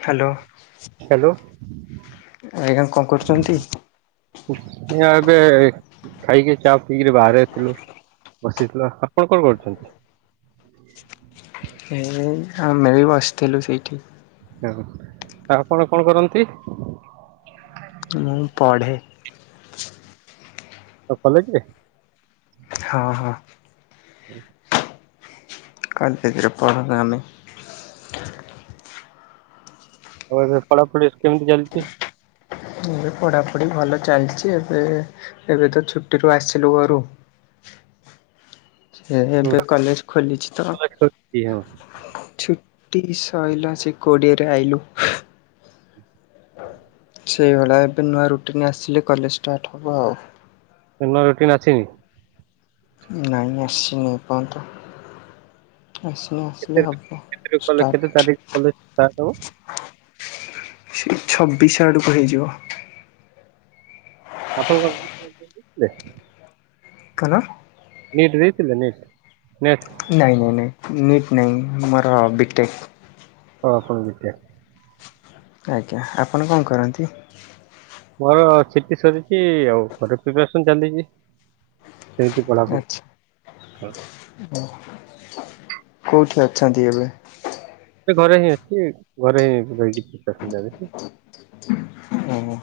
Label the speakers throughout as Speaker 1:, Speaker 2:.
Speaker 1: Hello.
Speaker 2: Hello
Speaker 1: ଆଜ୍ଞା କଣ କରୁଛନ୍ତି?
Speaker 2: ଏ ଏବେ ଖାଇକି ଚା ପିଇକିରି ବାହାରେଥିଲୁ ବସିଥିଲ ଆପଣ କଣ କରୁଛନ୍ତି?
Speaker 1: ସେ ଆମେ ବି ବସିଥିଲୁ ସେଇଠି
Speaker 2: ହୁଁ ଆପଣ କଣ କରନ୍ତି?
Speaker 1: ମୁଁ ପଢେ।
Speaker 2: ଆଉ କଲେଜରେ?
Speaker 1: ହଁ ହଁ।
Speaker 2: ହୁଁ
Speaker 1: କଲେଜ ରେ ପଢ଼ ତାହାନେ।
Speaker 2: ଆଉ ଏବେ ପଢା ପଢି କେମିତି ଚାଲିଛି?
Speaker 1: ଏବେ ପଢାପଢି ଭଲ ଚାଲିଛି, ଏବେ ଏବେ ତ ଛୁଟିରୁୁ ଆସିଲୁ ଘରୁ [inaudible] ସେ
Speaker 2: ହୁଁ,
Speaker 1: ଏବେ କଲେଜ ଖୋଲିଛି ତ
Speaker 2: କଲେଜ ଖୋଲିଛି, ହଁ।
Speaker 1: ସରିଲା ସେ କୋଡିଏରେ ଆଇଲୁ ସେଇଭଳି ଏବେ ନୂଆ ରୁଟିନ୍ ଆସିଲେ କଲେଜ ଷ୍ଟାର୍ଟ ହେବ ଆଉ।
Speaker 2: ଏନ ରୁଟିନ ଆସିନି?
Speaker 1: ନାଇଁ ଆସିନି ଏପର୍ଯ୍ୟନ୍ତ। ଆସିନି।
Speaker 2: କେତେ
Speaker 1: ଆସିଲେ ହବ
Speaker 2: କେତେ କଲେ କେତେ ତାରିଖ କଲେଜ ହବ
Speaker 1: ଷ୍ଟାର୍ଟ। ସେ ଛବିଶ ଆଡ଼କୁ ହେଇଯିବ।
Speaker 2: ଆପଣ କଣ ନି ଟ୍ ଏକ୍ଜାମ ଦେଇଥିଲେ?
Speaker 1: କଣ?
Speaker 2: ନି ଟ୍ ଦେଇଥିଲେ ନିଟ୍। ନେଟ
Speaker 1: ନାଇଁ ନାଇଁ ନାଇଁ ନୀଟ ନାହିଁ, ମୋର ବିଟେକ୍।
Speaker 2: ଓହୋ! ଏମିତିଆ
Speaker 1: ଆଜ୍ଞା, ଆପଣ କଣ କରନ୍ତି?
Speaker 2: ମୋର ସିଟି ସରିଛି। ଆଉ ଘରେ ପ୍ରିପାରେସନ୍ ଚାଲିଛି। ସେଇଠି କଳାପ
Speaker 1: ଆଚ୍ଛା
Speaker 2: ଖ
Speaker 1: କୋଉଠି ଅଛନ୍ତି ଏବେ?
Speaker 2: ଏ ଘରେ ହିଁ ଅଛି। ଘରେ ହିଁ ରହିକି [unintelligible]
Speaker 1: ଉଁ ହୁ।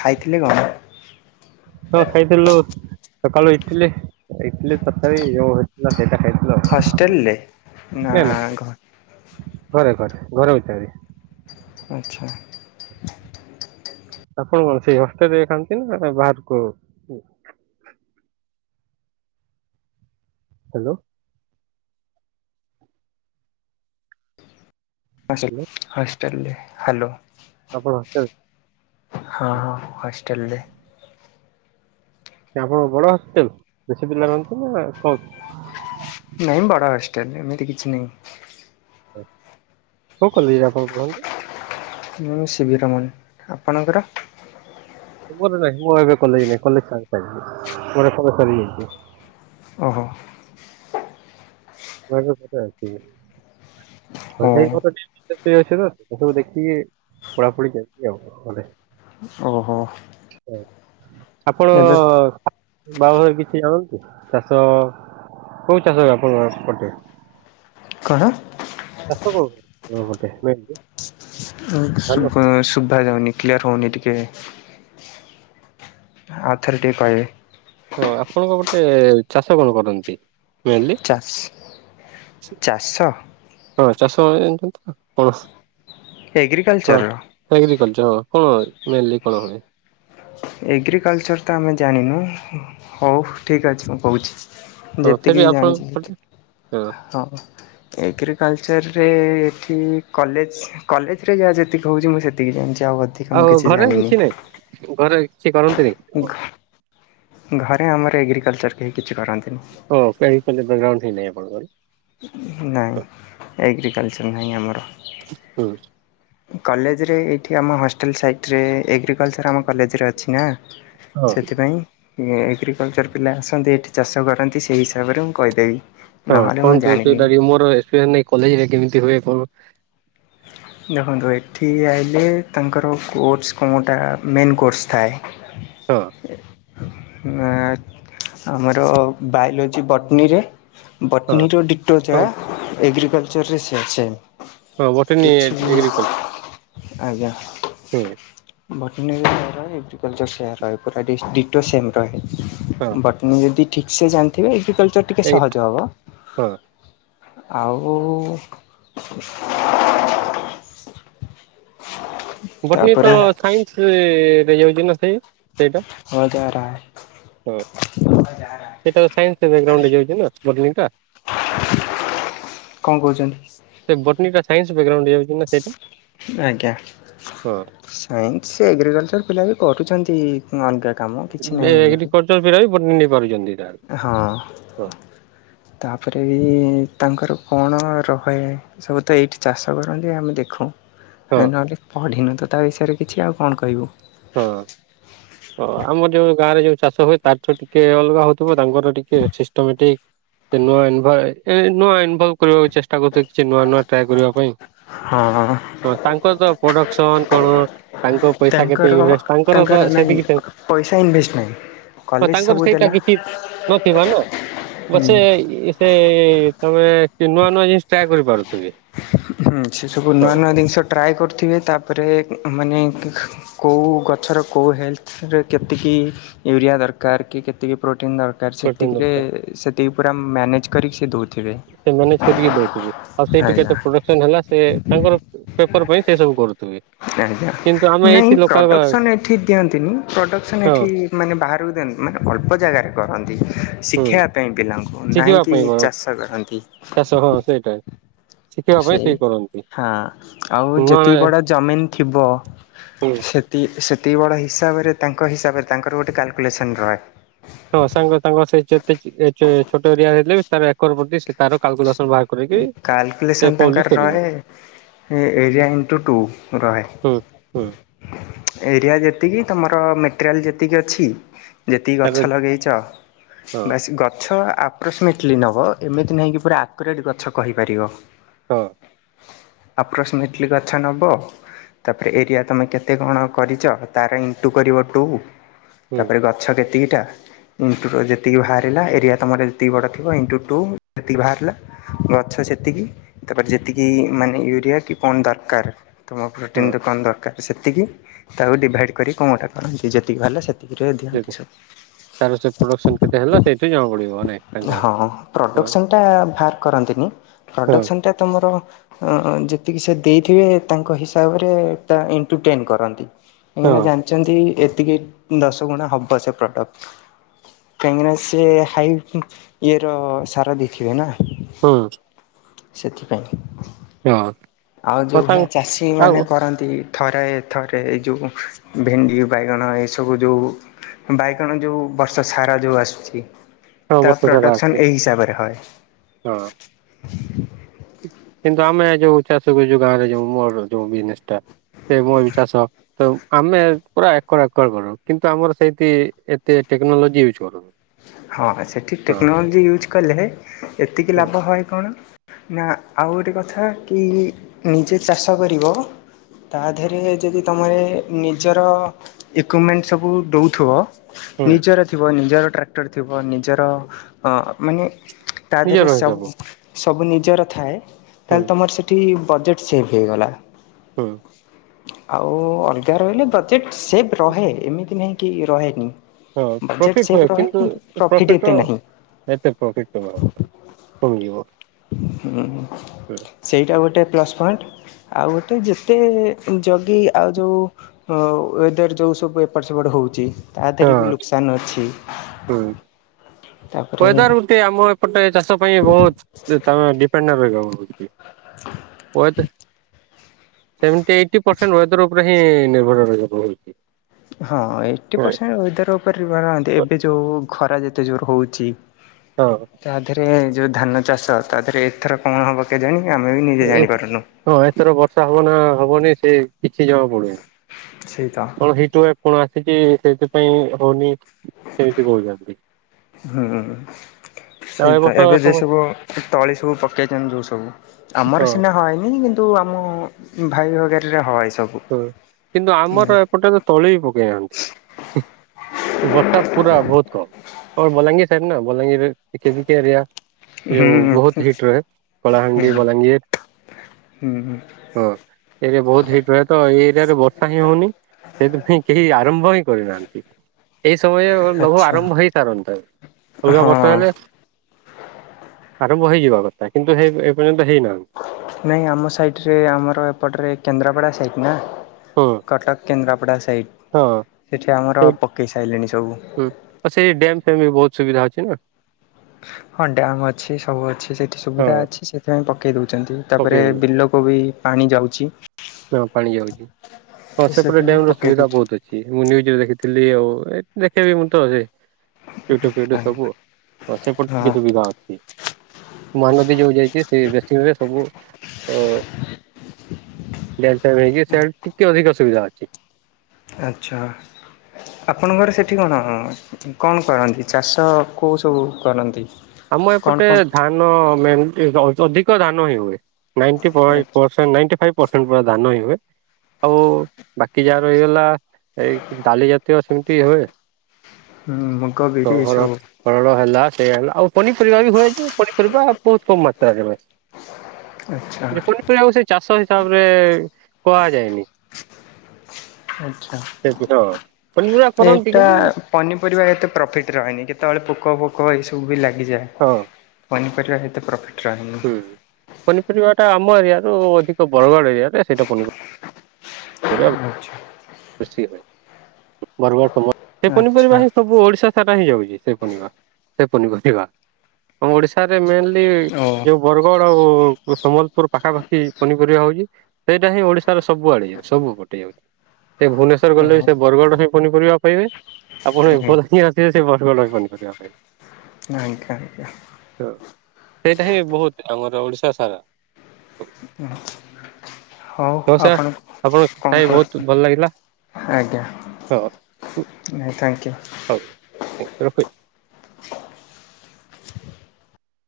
Speaker 1: ଖାଇଥିଲେ କଣ?
Speaker 2: ହଁ ଖାଇଥିଲୁ ସକାଳୁ ଇଟିଲି, ଇଟିଲି ତରକାରୀ ଯୋଉ ହେଇଥିଲା। ସେଇଟା ଖାଇଥିଲୁ ଆଉ
Speaker 1: ହଷ୍ଟେଲରେ ନା ଘ
Speaker 2: ଘର ଭିତରେ।
Speaker 1: ଆଚ୍ଛା।
Speaker 2: ଆପଣ କଣ ସେଇ ହଷ୍ଟେଲ ରେ ଖାଆନ୍ତି? ନା ନା ବାହାରକୁ ଉ ହ୍ୟାଲୋ!
Speaker 1: ହଷ୍ଟେଲ, ହଷ୍ଟେଲ ରେ ହ୍ୟାଲୋ!
Speaker 2: ସବୁ ହଷ୍ଟେଲ ହୁ
Speaker 1: ହଷ୍ଟେଲ ରେ
Speaker 2: ଆପଣଙ୍କ ବଡ ହଷ୍ଟେଲ, ବେଶୀ ପିଲା ରହନ୍ତି ନା କମ୍?
Speaker 1: ନାଇଁ, ବଡ ହଷ୍ଟେଲ ଏମିତି କିଛି ନାଇଁ।
Speaker 2: କଉ କଲେଜରେ ଆପଣ ରୁହନ୍ତି?
Speaker 1: ମୁଁ ସି ବି ରମନ। ଆପଣଙ୍କର?
Speaker 2: ମର ନାହିଁ, ମର ଏବେ କଲେଜ୍ ନାଇଁ କଲେଜ୍ ସରିଯାଇଛି, ମୋର କଲେଜ ସରିଯାଇଛି।
Speaker 1: ଅହୋ!
Speaker 2: ମର କଥା ଅଛି।
Speaker 1: ଓ
Speaker 2: [unintelligible] ଏସବୁ ଦେଖିକି ପଢାପଢି ଚାଲଚି ଆଉ ମାନେ
Speaker 1: ହଁ।
Speaker 2: ଆପଣ-ଅ-ଅ ବାହାଘରେ କିଛି ଆଣନ୍ତି। ଚାଷ କୋଉ ଚାଷ ଆପଣଙ୍କ ପଟେ?
Speaker 1: କଣ?
Speaker 2: ଚାଷ କଣ? ମୋଟେ ନେଇକି
Speaker 1: ଶୁଭ -ଶୁଭା ଯାଉନି। କ୍ଲିୟର ହଉନି ଟିକେ। ଆଉ ଥରେ ଟିକେ କହିବେ।
Speaker 2: ହଁ ଆପଣଙ୍କ, ଗୋଟେ ଚାଷ କଣ କରନ୍ତି? Mainly!
Speaker 1: ଚାଷ ଚାଷ
Speaker 2: ହଁ ଚାଷ ତ ଏମିତି ଏମିତି ଆଉ, କଣ ହଁ
Speaker 1: ଏଗ୍ରିକଲଚରର
Speaker 2: ଏଗ୍ରିକଲଚ୍ ହଁ। ହଁ ମେନ୍ ଲି କଣ ହୁଏ?
Speaker 1: ଏଗ୍ରିକଲଚର୍ ତ ଆମେ ଜାଣିନୁ। ହଉ ଠିକ୍ ଅଛି ମୁଁ କହୁଛି।
Speaker 2: ହଁ ଫିର୍
Speaker 1: ଯେତିକି ବି
Speaker 2: ଆପଣ
Speaker 1: ଜାଣିଛି
Speaker 2: ପଟେ
Speaker 1: ସେଠି, ହଁ ଏଗ୍ରିକଲଚରରେ ଏଠି କଲେଜ! କଲେଜ ରେ ଯାହା ଯେତିକି ହଉଛି ମୁଁ ସେତିକି ଜାଣିଛି। ଆଉ ଅଧିକ ମୁଁ କିଛି ଜାଣିନି।
Speaker 2: କିଏ କରନ୍ତିନି କଣ?
Speaker 1: ଘ ଘରେ ଆମର ଏଗ୍ରିକଲଚ୍ ର କେହି କି
Speaker 2: ହଁ, କେହି [unintelligible] ବାଗ୍ରାଉଣ୍ଡ ହିଁ ନାହିଁ ଆପଣଙ୍କର?
Speaker 1: ନାହିଁ ଏଗ୍ରିକଲଚର ନାହିଁ ଆମର
Speaker 2: ହୁଁ
Speaker 1: କଲେଜରେ ଏଠି ଆମ ହଷ୍ଟେଲ ସାଇଟରେ ଏଗିକଲଚର ଆମ କଲେଜରେ ଅଛି ନା
Speaker 2: ହଁ
Speaker 1: ସେଥିପାଇଁ ଏଗ୍ରିକଲଚର୍ ପିଲା ଆସନ୍ତି, ଏଠି ଚାଷ କରନ୍ତି ସେହି ହିସାବରେ ମୁଁ କହିଦେବି।
Speaker 2: ହଁ
Speaker 1: ନହେଲେ ମୁଁ
Speaker 2: କୁହନ୍ତୁ।
Speaker 1: ଜାଣିନି।
Speaker 2: ସେଟା ଭି ମର ଏକ୍ସପିରିୟାଂଶ ନାହିଁ କଲେଜ ରେ କେମିତି ହୁଏ କଣ?
Speaker 1: [inaudible] ଦେଖନ୍ତୁ ଏଠି ଆଇିଲେ ତାଙ୍କର କୋର୍ସ କଣଁଟା ମେନ୍ କୋର୍ସ ଥାଏ।
Speaker 2: ହଁ।
Speaker 1: ଆମର ବାୟୋଲୋଜି ବଟନୀରେ
Speaker 2: ହଁ
Speaker 1: ବଟନୀ ଯଉ ଟିଟୋ
Speaker 2: ହଁ
Speaker 1: ଯା ଏଗ୍ରିକଲଚର୍ ସେୟା ସେୟା।
Speaker 2: ହଁ ବୋଟନି ଏଗ୍ରିକଲଚର
Speaker 1: ଆଜ୍ଞା।
Speaker 2: ହୁଁ।
Speaker 1: ଭଟନଗୟ ଏଗ୍ରିକଲଚର୍ ସେମ ରହିବ ପୁରା ଡିଷ୍ଟ୍ରିକ୍ଟ ସେମ୍ ରହେ
Speaker 2: ହଁ
Speaker 1: ବଟନୀ ଯଦି ଠିକ୍ସେ ଜାଣିଥିବେ ଏଗ୍ରିକଲଚର ଟିକେ
Speaker 2: ଏଇ
Speaker 1: ସହଜ ହବ
Speaker 2: ହଁ
Speaker 1: ଆଉ
Speaker 2: ବଟୀନ ତ
Speaker 1: ତାପରେ
Speaker 2: ସାଇନ୍ସ ରେ ହେଇଯାଉଛି ନା ସେ?
Speaker 1: ହଁ ଯା ରା ହୈ।
Speaker 2: ସେଇଟା ସାଇନ୍ସ ବ୍ୟାଗ୍ରାଉଣ୍ଡ ହେଇଯାଉଛି ନା ବଟିନ୍ ଟା।
Speaker 1: କଣ କହୁଛନ୍ତି?
Speaker 2: ବଟନୀଟା ସାଇନ୍ସ ବ୍ୟାକଗ୍ରାଉଣ୍ଡ ଯାଉଛିନା ସେଇଟା।
Speaker 1: ଆଜ୍ଞା।
Speaker 2: ହଁ
Speaker 1: ସାଇନ୍ସ ଏଗ୍ରିକଲଚର ପିଲା ବି କରୁଛନ୍ତି, ଅଲଗା କାମ କିଛି ନାହିଁ ଏମିତି।
Speaker 2: ଏଗ୍ରକାଲଚାର ପିଲାବି ପଡ଼ିନେଇ ପାରୁଛନ୍ତି। ତାହେଲେ
Speaker 1: ହଁ
Speaker 2: ହଁ
Speaker 1: ତାପରେ ବି ତାଙ୍କର କଣ ରହେ ସବୁ ତ ଏଇଠି ଚାଷ କରନ୍ତି, ଆମେ ଦେଖୁ
Speaker 2: ହଁ
Speaker 1: ନହେଲେ ପଢିନୁ ତ ତା ବିଷୟରେ କିଛି ଆଉ କଣ କହିବୁ।
Speaker 2: ହଁ ହ ଆମର ଯୋଉ ଗାଁ ରେ ଯୋଉ ଚାଷ ହୁଏ, ତାରଠୁ ଟିକେ ଅଲଗା ହଉ ଥିବ, ତାଙ୍କର ଟିକେ ସିଷ୍ଟମଟିକ ନୂଆଇ ଇନ୍ଭାୟ ନୂଆଇ ଇନ୍ଭୟ କରିବାକୁ ଚେଷ୍ଟା କରୁ କିଛି ନୂଆ ନୂଆ ଟ୍ରାଏ କରିବା ପାଇଁ।
Speaker 1: ହଁ
Speaker 2: ହଁ ତାଙ୍କର ତ ପ୍ରଡକ୍ସନ କଣ ତାଙ୍କ ପଇସା କେତେ?
Speaker 1: ଙ୍କର
Speaker 2: ଇନଭେଷ୍ଟ ତ
Speaker 1: ତାଙ୍କର ନାହିଁ ପଇସା ଇନଭେଷ୍ଟ ନାହିଁ।
Speaker 2: ତ
Speaker 1: କଲେଜ
Speaker 2: ତାଙ୍କର
Speaker 1: ସବୁ
Speaker 2: ସେଇଟା
Speaker 1: ଦେଲା
Speaker 2: କିଛି ନଥିବ ନ ବ ସେ ସେ ତମେ ନୂଆ ନୂଆ ଜିନିଷ ଟ୍ରାଏ କରିପାରୁଛ?
Speaker 1: ହୁଁ ସେ ସବୁ ନୂଆ ନୂଆ ଜିନିଷ ଟ୍ରାଏ କରୁଥିବେ, ତାପରେ ମାନେ କେଉଁ ଗଛର କେଉଁ ହେଲ୍ଥରେ କେତିକି ୟୁରିଆ ଦରକାର କି, କି ପ୍ର ପ୍ରୋଟିନ ଦରକାର
Speaker 2: ପ୍ରୋଟିନ
Speaker 1: ସେତିକି ସେତିକେରେ ପୁରା ମନ
Speaker 2: ସେମାନେ ସେଠିକି ଦଉଥିବେ ଆଉ ସେଇଠୁ
Speaker 1: ଆଜ୍ଞା।
Speaker 2: କେତେ ପ୍ରଡକ୍ସନ ହେଲା, ସେ ତାଙ୍କର ପେପର ପାଇଁ ସେ ସବୁ କରୁଥିବେ।
Speaker 1: ଆଜ୍ଞା
Speaker 2: କିନ୍ତୁ ଆମେ ଏଇଠି
Speaker 1: ନାଇଁ
Speaker 2: ଲୋକାଲ
Speaker 1: ପ୍ରଡ଼କ୍ସନ୍ ଏଠି ଦିଅନ୍ତିନି ପ୍ରଡ଼କ୍ସନ୍
Speaker 2: ହଁ
Speaker 1: ଏଠି ମାନେ ବାହାରକୁ ମାନେ ଅଳ୍ପ ଜାଗାରେ କରନ୍ତି
Speaker 2: ହୁଁ
Speaker 1: ଶିଖାଇବା ପାଇଁ ପିଲାଙ୍କୁ
Speaker 2: ଶିଖିବା
Speaker 1: ନାହିଁକି
Speaker 2: ପାଇଁ ବରଂ
Speaker 1: ଚାଷ କରନ୍ତି।
Speaker 2: ଚାଷ ହଁ ସେଇଟା ଶିଖିବା
Speaker 1: [inaudible]
Speaker 2: ପାଇଁ
Speaker 1: ସେଇ
Speaker 2: କରନ୍ତି
Speaker 1: ହଁ ଆଉ
Speaker 2: ନୂଆ
Speaker 1: ଯେତିକି ବଡ ଜମିିନ ଥିବ
Speaker 2: ହୁଁ
Speaker 1: ସେ ସେତିକ ବଡ଼ ହିସାବରେ, ତାଙ୍କ ହିସାବରେ ତାଙ୍କର ଗୋଟେ କାଲକୁଲେସନ୍ ରହେ
Speaker 2: ତ ସାଙ୍ଗ ତାଙ୍କ ସେ ଯେତେ ଛୋଟ ଏରିଆ ହେଥିଲେ, ବି ତାର ଏକର ପ୍ରତି ସେ ତାର କାଲଗଲ
Speaker 1: କାଲକୁଲେସନ ତାଙ୍କର
Speaker 2: କରିବେ
Speaker 1: ରହେ ଏରିଆ ଇଣ୍ଟୁ ଟୁ ରହେ
Speaker 2: ହୁଁ ହୁଁ
Speaker 1: ଏରିଆ ଯେତିକି ତୁମର ମେଟେରିଆଲ୍ ଯେତିକି ଅଛି ଯେତିକି ଗଛ
Speaker 2: ତାର
Speaker 1: ଲଗେଇଛ
Speaker 2: ହଁ
Speaker 1: ବାସ ଗଛ ଆପ୍ରୋକ୍ସିମେଟଲି ନେବ ଏମିତି ନାହିଁକ କି ପୁରା ଆକୁରେଟ୍ ଗଛ କହିପାରିବ
Speaker 2: ହଁ।
Speaker 1: ଆପ୍ରୋକ୍ସିମେଟଲି ଗଛ ନବ। ତାପରେ ଏରିଆ ତମେ କେତେ କଣ କରିଛ ତାର ଇଣ୍ଟୁ କରିବ ଟୁ।
Speaker 2: ହୁଁ
Speaker 1: ତାପରେ ଗଛ କେତିକିଟା ଇଣ୍ଟୁ ଯେତିକି ବାହାରିଲା ଏରିଆ ତମର ଯେତିକି ବଡ଼ ଥିବ ଇଣ୍ଟୁ ଟୁ ଯେତିକି ବାହାରିଲା। ଗଛ ସେତିକି ତାପରେ ଯେତିକି ମାନେ ୟୁରିଆ କି କଣ ଦରକାର ତୁ ମୋ
Speaker 2: ହଁ
Speaker 1: ପ୍ରୋଟିନଟୁ କଣ ଦରକାର ସେତିକି ତାକୁ ଡିଭାଇଡ଼୍ କରି କେଉଁଟା କରନ୍ତି ଯେତିକି ହେଲା ସେକି ଏତିକରେ
Speaker 2: ଯେ-
Speaker 1: ଦିଅନ୍ତି ସବୁ।
Speaker 2: ତାର ସେ ପ୍ରଡକ୍ସନ କେତେ ହେଲା ସେଇଠି ଜଣା ପଡିବ ନାଇଁ ତାଙ୍କର ହ।
Speaker 1: ପ୍ରଡକ୍ସନ ଟା ତମ ଉଁ ତ ଯେତିକି ସେ ଦେଇଥିବେ ତାଙ୍କ ହିସାବରେ ତା ଏଣ୍ଟୁଟେନ୍ କରନ୍ତି।
Speaker 2: ହଁ
Speaker 1: କାହିଁକିନା ଜାଣିଛନ୍ତି ଏତିକି ଦଶ ଗୁଣା ହବ ସେ ପ୍ରଡ଼କ୍ଟ। କାହିଁକି ନା ସେ ହାଇ ଇଏର ସାରା ଦେଖଇ ଥିବେ ନା।
Speaker 2: ହଁ।
Speaker 1: ସେଥିପାଇଁ।
Speaker 2: ହଁ।
Speaker 1: ଆଉ
Speaker 2: ହଁ
Speaker 1: ଯୋଉ
Speaker 2: ତାଙ୍କ
Speaker 1: ଭଳିଆ ଚାଷୀ
Speaker 2: ଆଉ
Speaker 1: ମାନେ କରନ୍ତି। ଥରେ ଥରେ ଯେଉଁ ଭେଣ୍ଡି ବାଇଗଣ ଏସବୁ ଯେଉଁ ବାଇଗଣ ଯୋଉ ବର୍ଷ ସାରା ଯୋଉ ଆସୁଛି।
Speaker 2: ହଁ
Speaker 1: ତା
Speaker 2: ବର୍ଷ ସାରା
Speaker 1: ପ୍ରଡ଼ାକ୍ସନ୍
Speaker 2: ଅଛି
Speaker 1: ଏହି ହିସାବରେ ହଏ।
Speaker 2: ହଁ କିନ୍ତୁ ଆମେ ଯୋଉ ଚାଷ ଯ ଗାଁରେ ଯୋଉ ମୋର ଯୋଉ ବିଜନେସ ଟା ସେ ମୋ ଚାଷ ତ ଆମେ ପୁରା ଏକର ଏକର କର କିନ୍ତୁ ଆମର ସେଇଠି ଏତେ ଟେକ୍ନୋଲୋଜି ୟୁଜ କରୁନୁ।
Speaker 1: ହଁ ସେଇଠି
Speaker 2: ହଁ
Speaker 1: ଟେକ୍ନୋଲୋଜି ୟୁଜ୍ କଲେ ଏତିକି
Speaker 2: ହଁ
Speaker 1: ଲାଭ ହଏ କଣ? ନା ଆଉ ଗୋଟେ କଥା କି ନିଜେ ଚାଷ କରିବ। ତା ଦେହରେ ଯଦି ତୁମରେ ନିଜର ଇକୁମେଣ୍ଟ ସବୁ ଦୋଉଥିବ
Speaker 2: ହୁଁ
Speaker 1: ନିଜର ଥିବ ନିଜର ଟ୍ରାକ୍ଟର ଥିବ ନିଜର ଅ ମାନେ ତା ଦେହରେ
Speaker 2: ନିଜର ହିସାବ
Speaker 1: ସବୁ ସବୁ ନିଜର ଥାଏ
Speaker 2: ହୁଁ
Speaker 1: ତାହେଲେ ତମର ସେଠି ପ୍ରଜେକ୍ଟ୍ ସେଫ ହୋଇଗଲା।
Speaker 2: ହୁଁ।
Speaker 1: ଆଉ ଅଲଗା ରହିଲେ ବଜେଟ୍ ସେମ୍ ରହେ ଏମିତି ନାହିଁ କି ରହେନି।
Speaker 2: ହଁ
Speaker 1: ବଜେଟ୍
Speaker 2: ପ୍ରଫିଟ
Speaker 1: ସେଭ୍
Speaker 2: ହଏ।
Speaker 1: ରହେ କିନ୍ତୁ ପ୍ରଫିଟ୍
Speaker 2: ପ୍ରଫିଟ ର
Speaker 1: ଏତେ
Speaker 2: ଏତେ ପ୍ରଫିଟ କମ କମିଯିବ।
Speaker 1: ହୁଁ ହୁଁ
Speaker 2: ହୁଁ।
Speaker 1: ସେଇଟା ଗୋଟେ ପ୍ଲସ ପଏଣ୍ଟ। ଆଉ ଗୋଟେ ଯେତେ ଜଗି ଆଉ ଯୋଉ ୱଦର ଯୋଉ ସବୁ ଏପଟ ସେପଟ ହ ହଉଛି, ତା ଦେହରେ
Speaker 2: ହଁ
Speaker 1: ବି ଲୋକସଆନ୍ ଅଛି। ତାପରେ
Speaker 2: ୱାଦର୍ ଗୋଟେ ଆମ ଏପଟେ ଚାଷ ପାଇଁ ବହୁତ ଡିପେଣ୍ଡ ରହିବ ହଉଚି। ୱାଦ ଯେମିତି ଏଇଟ୍ ପର୍ସେଣ୍ଟ ୱାଦର ଉପରେ ହିଁ ନିର୍ଭର ରହିବ।
Speaker 1: ହଁ ଏଇଟ ପର୍ଶେଣ୍ଟ ୱାଦେର ଉପରେ ଏବେ ଯୋଉ ଖରା ଯେତେ ଜୋର ହଉଛି।
Speaker 2: ହଁ
Speaker 1: ତା ଦେହରେ ଯୋଉ ଧାନ ଚାଷ ତା ଦେହରେ ଏଥର କଣ ହବ କେଜାଣି? ଆମେ ବି ନିଜେ
Speaker 2: ଏ
Speaker 1: ଜାଣିପାରୁନୁ।
Speaker 2: ହଁ ଏଥର ବର୍ଷା ହବ ନା ହବନି ସେ କିଛି ଜମା ପଡୁନି।
Speaker 1: ସେଇତ
Speaker 2: କଣ ହିଟ ୱାଇ କଣ ଆସିଛି ସେଇଥିପାଇ ହଉନି ସେମିତି କହୁଛନ୍ତି।
Speaker 1: ହୁଁ।
Speaker 2: ଆଉ ଏ
Speaker 1: ସେଇତ
Speaker 2: ବର୍ଷ
Speaker 1: ଏବେ ଯେ
Speaker 2: ସମସ୍ତ
Speaker 1: ସବୁ ତଳି ସବୁ ପକେଇଛନ୍ତି ଯୋଉ ସବୁ ଆମର
Speaker 2: ହଁ
Speaker 1: ସିନା ହନି କିନ୍ତ ତୁ ଆମ ଭାଇ ବଗରରେ ହଏ। ସବୁ
Speaker 2: ହୁଁ କିନ୍ତୁ ଆମର ଏପଟେ ତ ତଳି ବି ପକେଇ ନାହାନ୍ତି। ବର୍ଷା ପୁରା ବହୁତ କମ୍ ଆ ବଲାଙ୍ଗୀର ସାଇଡ ନା ବଲାଙ୍ଗୀରେ ଏକ ଏରିଆ ଯଉ
Speaker 1: ହୁଁ
Speaker 2: ବହୁତ ହିଟ୍ ରହେ
Speaker 1: ହୁଁ
Speaker 2: କଳାହାଣ୍ଡି, ବଲାଙ୍ଗୀର।
Speaker 1: ହୁଁ ହୁଁ
Speaker 2: ହଁ ଏଇଠରେ ବହୁତ ହିଟ୍ ରହେ। ତ ଏରିଆରେ ବର୍ଷା ହିଁ ହଉନି ସେଥିପାଇଁ କେହି ଆରମ୍ଭ ହିଁ କରିନାହାନ୍ତି। ଏଇ ସମୟେ ଲଘୁ
Speaker 1: ଆଚ୍ଛା।
Speaker 2: ଆରମ୍ଭ ହେଇସାରନ୍ତାଣି, ଅଲଗା
Speaker 1: ହଁ
Speaker 2: ବର୍ଷା ହେଲେ ଆରମ୍ଭ ହେଇଯିବା କଥା କିନ୍ତୁ ହେଇନି [unintelligible]
Speaker 1: ନାଇଁ ଆମ ସାଇଟରେ ଆମର ଏପଟରେ କେନ୍ଦ୍ରାପଡା ସାଇଟ ନା।
Speaker 2: ହଁ
Speaker 1: କଟକ କେନ୍ଦ୍ରାପଡ଼ା ସାଇଟ୍,
Speaker 2: ହଁ
Speaker 1: ସେଠି ଆମର
Speaker 2: ସେଇ
Speaker 1: ପକେଇ ସାରିଲେଣି ସବୁ।
Speaker 2: ହୁଁ, ଆଛା ଏଇ ଡ୍ୟାମଫ୍ୟାମ୍ ବି ବହୁତ ସୁବିଧା ଅଛି ନା?
Speaker 1: ହଁ ଡ୍ୟାମ୍ ଅଛି ସବୁ ଅଛି ସେଠି ସୁବିଧା
Speaker 2: ହଁ
Speaker 1: ଅଛି ସେଥିପାଇଁ ପକେଇ ଦଉ ଛନ୍ତି,
Speaker 2: ପକେଇ
Speaker 1: ତାପରେ
Speaker 2: ଦେଇଛନ୍ତି
Speaker 1: ବିଲକୁ ବି ପାଣି ଯାଉଛି।
Speaker 2: ହଁ ପାଣି ଯାଉଛି। ହଁ ସେପଟେ
Speaker 1: ସେଥିପାଇଁ
Speaker 2: ଡ୍ୟାମର
Speaker 1: ପକେଇ
Speaker 2: ସୁବିଧା
Speaker 1: ଦଉଛି
Speaker 2: ବହୁତ ଅଛି ମୁଁ ନିଜେ ଦେଖିଥିଲି ଆଉ ଏ ଦେଖେଇବି ମୁଁ ତ ଯେ ୟୁଟ୍ୟୁବଫ୍ୟୁଟୁବ୍ ସବୁ ଆଉ, ହଁ ସେପଟେ ଟିକେ ସୁବିଧା ଅଛି। ମହାନଦୀ ଯୋଉ ଯାଇଛି ସେ ବେସିଙ୍ଗରେ ସବୁ ଅ-ଅ-ଅ [unintelligible] ସେଆଡେ ଟିକେ ଅଧିକ ସୁବିଧା ଅଛି।
Speaker 1: ଆଚ୍ଛା। ଆପଣଙ୍କର ସେଠି କଣ, କଣ କରନ୍ତି ଚାଷ କୋଉ ସବୁ କରନ୍ତି?
Speaker 2: ଆମ
Speaker 1: କଣ
Speaker 2: ଏପଟେ
Speaker 1: କଣ
Speaker 2: ଧାନ ମେନ୍ ବହୁତ ଅଧିକ ଧାନ ହିଁ ହୁଏ। ନାଇଣ୍ଟି ଫାଇବ୍
Speaker 1: ଆଚ୍ଛା
Speaker 2: ପରସେଣ୍ଟ୍ ନାଇଣ୍ଟି ଫାଇବ୍। ପରସେଣ୍ଟ ପୁରା ଧାନ ହିଁ ହୁଏ, ଆଉ-ଉ-ଉ ବାକି ଯାହା ରହିଗଲା ଏଇ ଡାଲି ଜାତୀୟ ସେମିତି ହୁଏ।
Speaker 1: ମୁଗ ବିରି
Speaker 2: ହର
Speaker 1: ଏସବୁ
Speaker 2: ହରଡ ହେଲା ସେ ହେଲା ଆଉ ପନିପରିବା ବି ହୁଏ ଯେ, ପନିପରିବା ବହୁତ କମ ମାତ୍ରାରେ ହୁଏ।
Speaker 1: ଆଚ୍ଛା
Speaker 2: ଯେ ପନିପରିବାକୁ ସେ ଚାଷ ହିସାବରେ କୁହାଯାଇନି।
Speaker 1: ଆଚ୍ଛା।
Speaker 2: ପନିପରିବା କରନ୍ତି
Speaker 1: ଏଇଟା
Speaker 2: କିନ୍ତୁ
Speaker 1: ପନିପରିବା ଏତେ ପ୍ରଫିଟ୍ ରହେନି କେତେବେଳେ ପୋକଫୋ ପୋକ ଏସବୁ ବି ଲାଗିଯାଏ
Speaker 2: ହଁ
Speaker 1: ପନିପରିବା ସେତେ ପ୍ରଫି
Speaker 2: ହୁଁ, ପନିପରିବାଟା ଆମ ଏରିଆରୁ ଅଧିକ ବରଗଡ ଏରିଆରେ ସେଇଟା ପନି
Speaker 1: ଆଚ୍ଛା।
Speaker 2: ବେଶୀ ହୁଏ, ବରଗଡ଼ ସମ୍ବ ସେ ପନିପରିବା ହିଁ
Speaker 1: ଓ
Speaker 2: ସବୁ ଓଡିଶା ସାରା ହିଁ ଯାଉଛି ସେ ପନିବା। ସେ ପନିପରିବା, ଆମ ଓଡିଶାରେ ମେନ୍ [inaudible] ଯୋଉ ବରଗଡ ଆଉ ସମ୍ବଲପୁର ପାଖାପାଖି ପନିପରିବା ହଉଛି। ସେଇଟା ହିଁ ଓଡିଶାର ସବୁ ଆଡେ ଯାଉ ସବୁ ପଟେ ଯାଉ ସେ ଭୁବନେଶ୍ବର ଗଲେ ବି
Speaker 1: ଓ
Speaker 2: ସେ ବରଗଡ଼ର ହିଁ ପନିପରିବା ପାଇବେ ଆପଣ [unintelligible] ଆସିବେ ସେଇ ବରଗଡ଼ର ହିଁ ପନିପରିବା ପାଇବେ।
Speaker 1: ଆଜ୍ଞା ଆଜ୍ଞା।
Speaker 2: ସେଇଟା ହିଁ ବହୁତ୍ ଆମର ଓଡିଶା ସାରା।
Speaker 1: ହଉ ଆପଣ
Speaker 2: ଆପଣ
Speaker 1: କଣ
Speaker 2: କଥା ହେଇ
Speaker 1: କର
Speaker 2: ବହୁତ ଭଲ ଲାଗିଲା।
Speaker 1: ଆଜ୍ଞା
Speaker 2: ହଁ, ହୁଁ
Speaker 1: ଥ୍ୟାଙ୍କୟୁ।
Speaker 2: ହଉ ଉଁ ରଖୁ